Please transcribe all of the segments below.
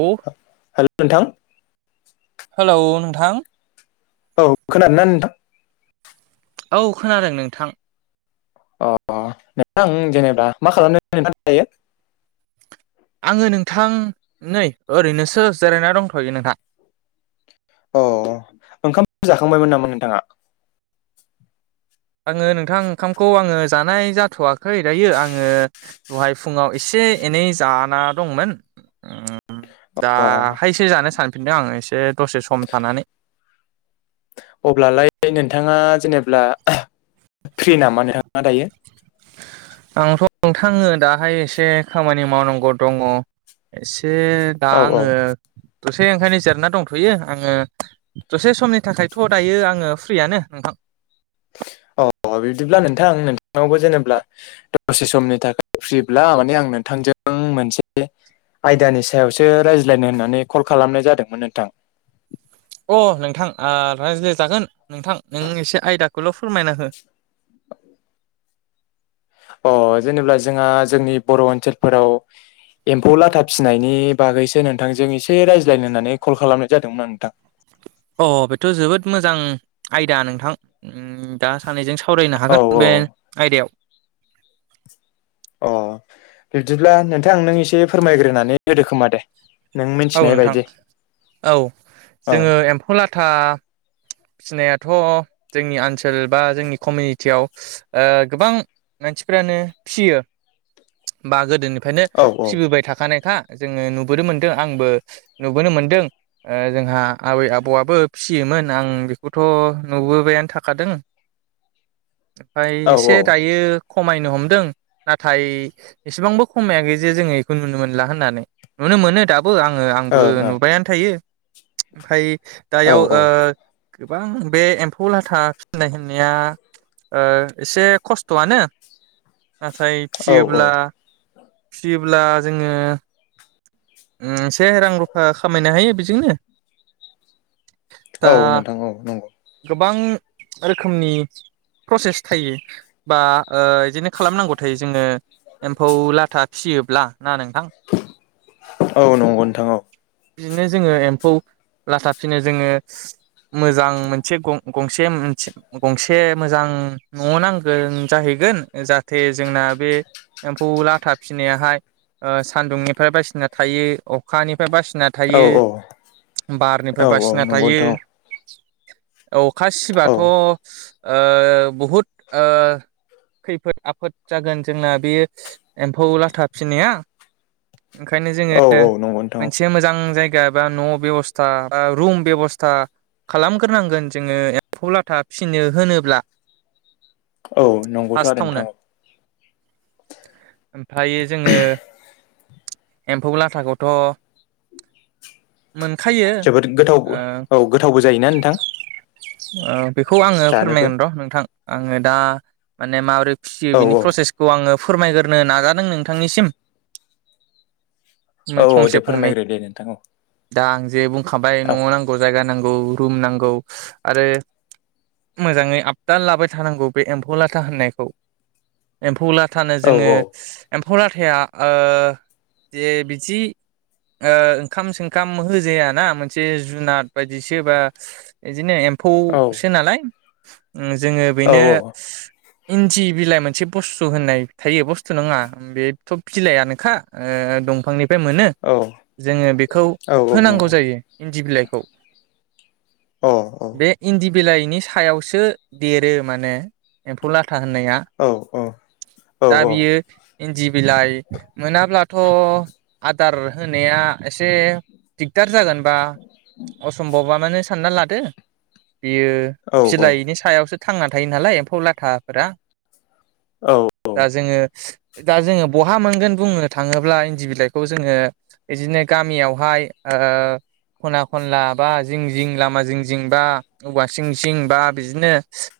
अ' hello नोंथां hello नोंथां औ खोनादोना नोंथां? औ खोनादों नोंथां। अ नोंथां जेनेबा मा खालामदोन नोंथां थायो? आङो नोंथां नै ओरैनोसो जिरायना दंथ'यो नोंथां। औ ओंखाम जाखांबायमोन नामा नोंथाङा? आङो नोंथां ओंखामखौ आङो जानाय जाथ'वाखै दायो आङो दहाय फुङाव एसे से एनै जाना दंमोन [inaudible] अ दाहायसो जानो सानफिनदों आं एसे दसे सम थानानै। अब्लालाय नोंथाङा जेनेब्ला फ्रि नामा नोंथाङा दायो आंथ' नोंथाङो दाहाय एसे खामानि मावनांगौ दङ ए से दा औ आङो औ दसे ओंखायनो जिरना दंथ'यो आङो दसे समनि थाखायथ' दायो आङो फ्रियानो नोंथां। [inaudible] अ बिदिब्ला नोंथां नोंथांनावबो जेनेब्ला दसे समनि थाखाय फ्रिब्ला माने आं नों थांजों मोनसे आयदानि सायावसो रायज्लायनो होननानै कल खालामनाय जादोंमोन नोंथां। अ नोंथां आ रायज्लाय जागोन नोंथां नों एसे आयदाखौल' फोरमायना हो। [inaudible] अ जेनेब्ला जोंहा जोंनि बर' ओनसोलफोराव एम्फौ लाथा फिसिनायनि बागैसो नोंथांजों एसे रायज्लायनो होननानै कल खालामनाय जादोंमोन आ नोंथां। अ बेथ' जोबोद मोजां आयदा नोंथां। ओम दा सानैजों सावरायनो औ हागोन बे आयदायाव अ बिब्दिब्ला नोंथांं नों एसे फोरमायग्रोनानै होदो खोमा दे। नों औ मिथिनाय बायदि नोंथां औ औ जोङो एम्फौ लाथा फिसिनायाथ' जोंनि आनसोल बा जोंनि कमिनिटियाव ओ गोबां मानसिफ्रानो फिसियो बा गोदोनिफ्रायनो औ फिसिबोबाय थाखानायखा जोङो नुबोनो मोनदों आंबो नुबोनो मोनदों ओ जोंहा आबै आबौआबो फिसियो मोन आं बेखौथ' नुबोबायानो थाखादों फ्राय औ एसे दायो खमायनो हमदों नाथाय एसेबांबो खमायाखै जे जोङो बेखौ नुनो मोनला होननानै नुनो मोनो दाबो आङो औ आंबो ओं ओं नुबायानो थायो ओमफ्राय औ दायाव ओ गोबां बे एम्फौ लाथा फिसिनाय होननाया ओ एसे खस्थ'आनो नाथाय औ फिसियोब्ला फिसियोब्ला जोङो ओम से रां रुफा खामायनो हायो बेजोंनो दा औ नोंथां औ नंगौ गोबां रोखोमनि प्रसेस थायो बा ओ बिदिनो खालामनांगौ थायो जोङो एम्फौ लाथा फिसियोब्ला ना नोंथां औ नंगौ नोंथां औ बिदिनो जोङो एम्फौ लाथा फिनो जोङो मोजां मोनसे गं-गंसे मोनसे गंसे मोजां न' नांगोन जाहैगो गोन जाहाथे जोंना बे एम्फौ लाथा फिसिनायाहाय ओ सान्दुंनिफाय बायसिना थायो अखानि फाय बासिना औ औ थायो बारनिफाय औ औ बासिना नंगौ थायो नोंथां औखा औ सिबाथ' ओ बहुद ओ खैफोद आफोद जागोन जोंना बे एम्फौ लाथा फिनाया ओंखायनो औ जोङो औ नंगौ नोंथां मोनसे मोजां जायगा गाबा न' बेबस्था बा रुम बेब'स्था खालामग्रोनांगोन जोङो एम्फौ लाथा फिसिनो होनोब्ला औ नंगौथ' आरो फार्स्टावनो नोंथां औ ओमफ्रायो जोङो एम्फौ लाथाखौथ' मोनखायो जोबोद गोथावबो औ गोथावबो जायोना नोंथां बेखौ आङो जानोबो फोरमायगोन र' नोंथां आङो दा माने माबोरै फिसियो औ बिनि प्रसेसखौ आङो फोरमायग्रोनो नाजादों नोंथांनिसिम औ औ फंसे दे फंनै फोरमायग्रो दे नोंथां औ दा आं जे बुंखाबाय औ न'आव नांगौ जायगा नांगौ रुम नांगौ आरो मोजाङै आबदाल लाबाय थानांगौ बे एम्फौ लाथा होननायखौ एम्फौ लाथा थानो औ जोङो एम्फौ लाथाया ओ जे बिदि ओ ओंखाम संखाम होजायााना मोनसे जुनार बायदि जिसो बा बिदिनो औ एम्फौसो नालाय जोङो औ बेनो इन्दि बिलाइ मोनसे बुस्थु होननाय थायो बुस्थु नङा बेथ' बिलाइआानोखा दंफांनि मोनो औ जोङो बेखौ औ औ होनांगौ नंगौ जायो इन्दि बिलाइखौ औ औ बे इन्दि बिलाइनि सायावसो देरो माने एम्फौ लाथ लाथा होननाया औ दा बियो इन्दि बिलाइ मोनाब्लाथ' आदार होनाया एसे दिगदार जागोनबा सम्भबा मानोे सानना लादो बियो बिलाइनि सायावसो थांना थायो नालाय एम्फौ लाथाफोरा दा जोङो दा जोङो बहा मोनगोन बुंनो थाङोब्ला इन्दि बिलाइखौ जोङो बिदिनो गामियावहाय खना खनला बा जिं जिं लामा जिं जिं बा औवा सिं सिं बा बिदिनो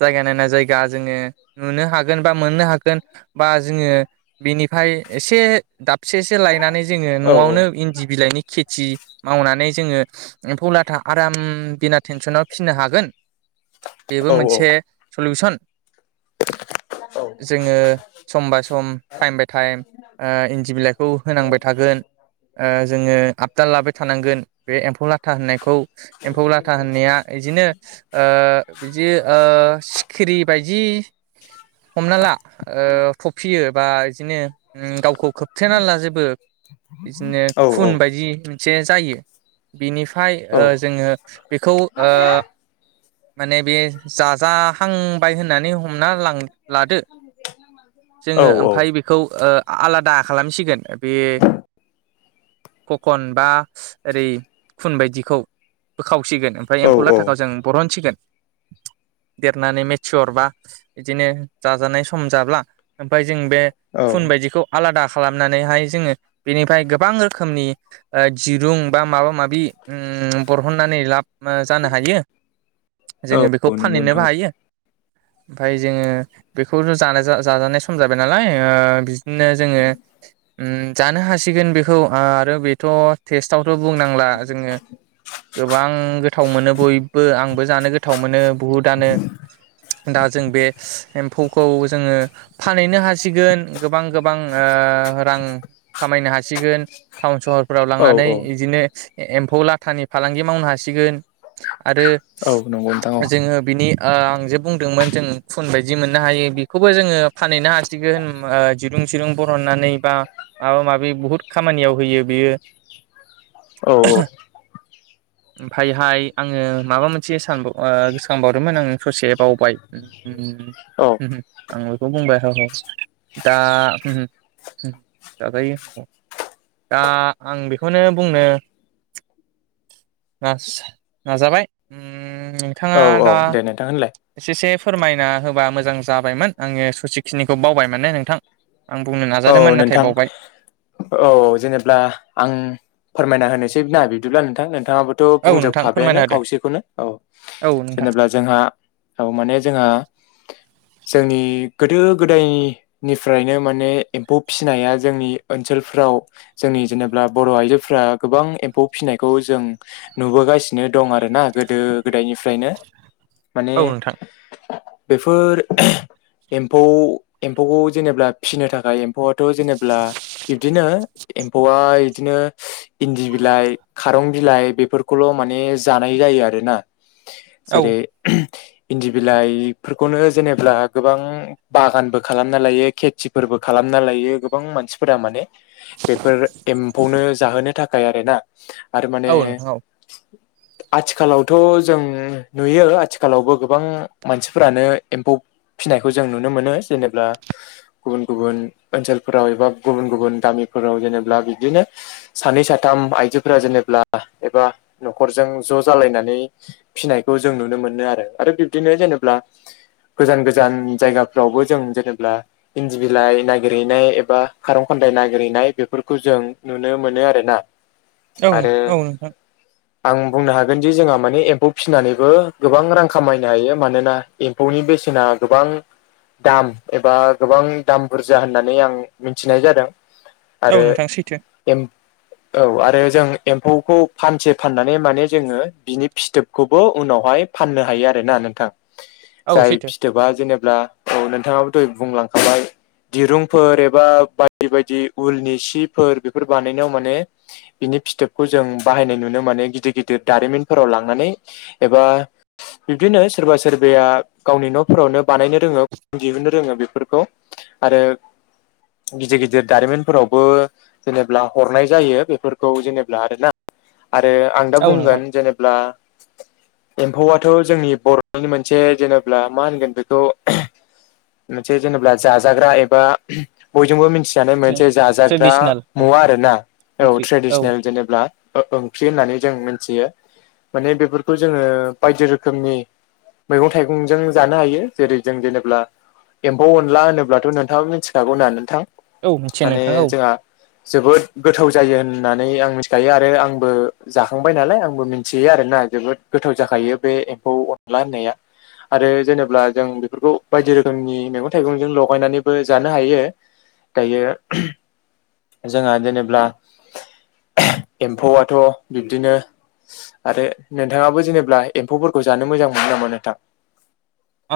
जायगा नायना जायगा जोङो नुनो हागोन बा मोननो हागोन बा जोङो बेनिफ्राय एसे दाब खबसेसे लायनानै जोङो न'आवनो इन्दि बिलाइनि खेथि मावनानै जोङो एम्फौ लाथ था आराम बिना टेनसनाव फिनो हागोन बेबो मोनसे सलउसन औ जोङो सम बाय सम टाइम बाय टाइम इन्दि बिलाइखौ होनांबाय थागोन ओ जोङो आबदाल लाबाय थानांगोन बे एम्फौ लाथा होननाय खौ एम्फौ लाथा होननाया बिदिनो ओ बिदि ओ खिरि बायदि हमना ला ओ थफियो बा बिदिनो गावखौ खोबथेना ला जेबो बिदिनो खुन बायदि मोनसे जायो, बिनिफ्राय ओ जोङो बेखौ ओ माने बे जाजाहांबाय होननानै हमना लांदों। लादो जोङो ओमफफ्राय बेखौ अ आलादा खालामसिगोन बे ककन बा ओरै खुन बायदिखौ बोखावसिगोन ओमफ्राय एम्फौ लाथाखौ जों बरहनसिगोन । [inaudible] देरनानै मेथिहरबा बिदिनो जाजानाय सम जाब्ला ओमफ्राय। जों बे औ फुन बायदिखौ आलादा खालामनानैहाय जोङो बेनिफ्राय गोबां रोखोमनि ओ दिरुं बा माबा माबि उम बरहननानै लाब जानो हायो, जोङो बेखौ औ नंगौ फानहैनोबो नोंथां हायो । ओमफाय जोङो बेखौथ' जानाय जाजानाय सम जाबाय नालाय। बिदिनो जोङो उम जानो हासिगोन बेखौ आरो बेथ' टेस्टआवथ' बुंनांला जोङो। गोबां गोथाव मोनो बयबो आंबो जानो गोथाव मोनो। बुहुदआनो दा जों बे एमफौखौ जोङो फानहैनो हासिगोन गोबां गोबां ओ । रां खामायनो हासिगोन थावन सोहरफोराव औ लांनानै औ बिदिनो एमौ लाथा। थानि फालांगि मावनो हासिगोन आरो औ नंगौ नोंथां औ जोङो बिनि ओ आं जे बुंदोंमोन जों फुन बायदि मोननो हायो बेखौबो जोङो फानहैनो हासिगोन ओ दिरुं दिरुं बरहननानै बा माबा माबि बुहुत खामानियाव होयो बेयो। औ औ ओमफायहाय आङो माबा मोनसे सानबाव गोसोखांबावदोंमोन आं ससे बावबाय औ [unintelligible] आं बेखौ बुंबाय। औ औ दा उम दाजायो । दा आं बेखौनो बुंनो। नास-नाजाबाय। उम औ नोंथाङा औ दा दे नोंथां होनलाय एसेसेफ फोरमायना होबा मोजां जाबायमोन आङो ससेखिनिखौ बावबाय माने नोंथां। आं बुंनो औ नाजादोंमोन नाथाय नोंथां बावबाय औ जेनेब्ला आं फोरमायना होनोसै ना बिदिब्ला नोंथां। नोंथाङाबोथ' औ नोंथां बुंजोबखाबायानो फोरमायना होदो खावसेखौनो औ औ नोंथां जेनेबा जोंहा। औ माने जोंहा। जोंनि गोदो गोदायनिफ्रायनो माने एम्फौ फिसिनाया जोंनि ओनसोलफ्राव जोंनि जेनेबा बर' आइजोफ्रा गोबां एम्फौ फिसिनाय। नायखौ जों नुबोगासिनो दं आरोना गोदो गोदायनिफ्रायनो। माने। औ नोंथां बेफोर एम्फौ एम्फौखौ जेनेबा फिसिनो थाखाय। एम्फौआथ' जेनेबा बिब्दिनो एम्फौआ बिदिनो इन्दि बिलाइ खारं बिलाइ बेफोरखौल' माने जानाय जायो आरोना। औ जेरै इन्दि बिलाइफोरखौनो जेनेब्ला गोबां बागानबो खालामना लायो खेथिफोरबो खालामना लायो गोबां मानसिफोरा माने बेफोर एम्फौनो जाहोनो थाखाय। थाखाय आरो ना आरो माने औ नोंथां औ आथिखालावथ' जों नुयो आथिखालावबो गोबां मानसिफोरानो एम्फौ फिसिनायखौ जों नुनो मोनो जेनेबा गुबुन गुबुन ओनसोलफोराव एबा गुबुन गुबुन गामिफोराव जेनेबा बिदिनो सानै साथाम आइ आायजोफोरा जेनेब्ला एबा न'खरजों ज' जालायनानै फिनायखौ जों नुनो मोनो आरो। आरो बिब्दिनो जेनेब्ला गोजान गोजान जायगाफ्रावबो जों जेनेब्ला इन्दि बिलाइ नागिरहैनाय एबा खारं खन्दाय नागिरहैनाय बेफोरखौ जों नुनो मोनो आरो ना? औ आरो औ नोंथां आं बुंनो हागोनदि जोंहा माने एम्फौ फिसिनानैबो गोबां रां खामायनो हायो मानोना एम्फौनि बेसेना गोबां दाम एबा गोबां दाम बुरजा होननानै आं मिथिनाय जादों। औ आरो नोंथां सैथो एम औ आरो जों एम्फौखौ फानसे फाननानै माने जोङो बिनि फिथोबखौबो उनावहाय फाननो हायो आरोना नोंथां। औ जाय सैथो फिथोबा जेनेब्ला औ नोंथाङाबो दहाय बुंलांखाबाय। दिरुंफोर एबा बायदि बायदि उलनि सिफोर बेफोर बानायनायाव माने बिनि फिथोबखौ जों बाहायनाय नुनो मोनो गिदिर गिदिर दारिमिनफोराव लांनानै एबा बिब्दिनो सोरबा सोरबाया गावनि न'फोरावनो बानायनो रोङो दिहुननो रोङो बेफोरखौ आरो गिदिर गिदिर दारिमिनफोरावबो जेनेब्ला हरनाय जायो बेफोरखौ जेनेब्ला आरोना? आरो आं दा औ नोंथां बुंगोन जेनेब्ला एम्फौआथ' जोंनि बर'नि मोनसे जेनेब्ला मा होनगोन बेखौ मोनसे जेनेब्ला जाजाग्रा एबा बयजोंबो मोनथि दानो मोनसे जाजाग्रा ट्रेडिसनेल औ मुवा आरो ना? औ ओंख्रि औ ट्रेडिसनेल जेनेब्ला ओ ओंख्रि होननानै जों मिन्थियो। माने बेफोरखौ जोङो बायदि रोखोमनि। मैगं थाइगं जों जानो हायो जेरै जों जेनेब्ला एम्फौ अनला होनोब्लाथ' नोंथाङाबो मिन्थिखागौ ना नोंथां? औ मिथियो माने नोंथां औ जोंहा जोबोद गोथाव जायो होननानै आं मिथिखायो आरो आंबो जाखांबाय नालाय आंबो मिन्थियो आरो ना जोबोद गोथाव जाखायो बे एम्फौ अनला होननाया आरो जेनेब्ला जों बेफोरखौ बायदि रोखोमनि मेगं थाइगंजों ल [unintelligible] नानैबो जानो हायो दायो। जोंहा जेनेब्ला एम्फौआथ' बिबदिनो आरो नोंथाङाबो जेनेब्ला एम्फौफोरखौ जानो मोजां मोनो नामा नोंथां?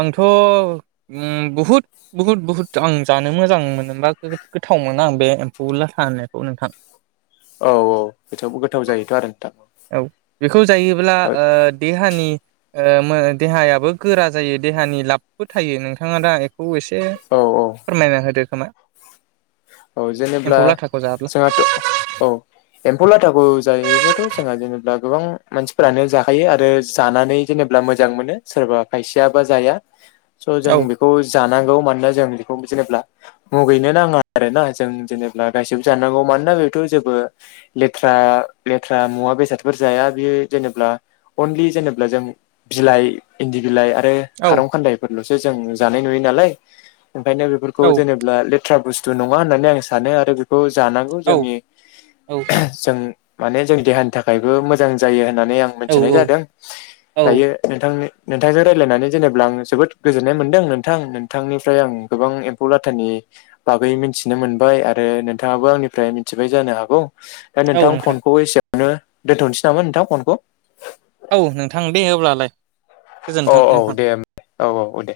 आंथ' उम बुहुद बुहुद बुहुद आं जानो मोजां मोनोबा गोथा गोथाव मोनो आं बे एम्फौ लाथा होननायखौ नोंथां। औ औ गोथावबो गोथाव जायोथ' आरो नोंथां। औ बेखौ जायोब्ला ओ देहानि ओ मो देहायाबो गोरा जायो देहानि लाबबो थायो नोंथाङा दा खौ एसे औ फोरमायना होदो खोमा औ जेनेबब्ला एम्फौ लाथाखौ जाब्ला जोंहाथ' औ एम्फौ लाथाखौ जायोबाथ' जोंहा जेनेब्ला गोबां मानसिफोरानो जाखायो आरो जानानै जेनेब्ला मोजां मोनो सोरबा खायसेया जाया स' जों औ बेखौ जानांगौ मानोना जों बेखौ जेनेब्ला मुगैनो नाङा। आरोना जों जेनेब्ला गासेबो जानांगौ मानोना बेथ' जेबो लेथ्रा लेथ्रा मु मुवा बेसाद जाया बेयो जेनेब्ला अनलि जेनेब्ला जों बिलाइ इन्दि बिलाइ । आरो औ खारौ खान्दाइफोरल'सो जों जानाय नुयो नालाय ओंखायनो बेफोरखौ औ जेनेब्ला लेथ्रा बुस थु नङा होननानै आं सानो आरो बेखौ जानांगौ औ जोंनि जों माने जोंनि देहानि थाखायबो मोजां जायो। होननानै आं औ मिन्थिनाय औ जादों औ दायो नोंथांनि नोंथांजों रायलायनानै जेनेब्ला आं जोबोद गोजोननाय मोनदों नोंथां नोंथांनिफ्राय आं गोबां एम्फौ लाथानि बागै मिथिनो मोनबाय आरो नोंथाङाबो आंनिफ्राय मिथिबाय जानो हागौ दा नोंथां फनखौ एसे नो दोन्थ'नोसै नामा नोंथां फनखौ औ नोंथां दे होब्लालाय औ औ दे औ औ दे।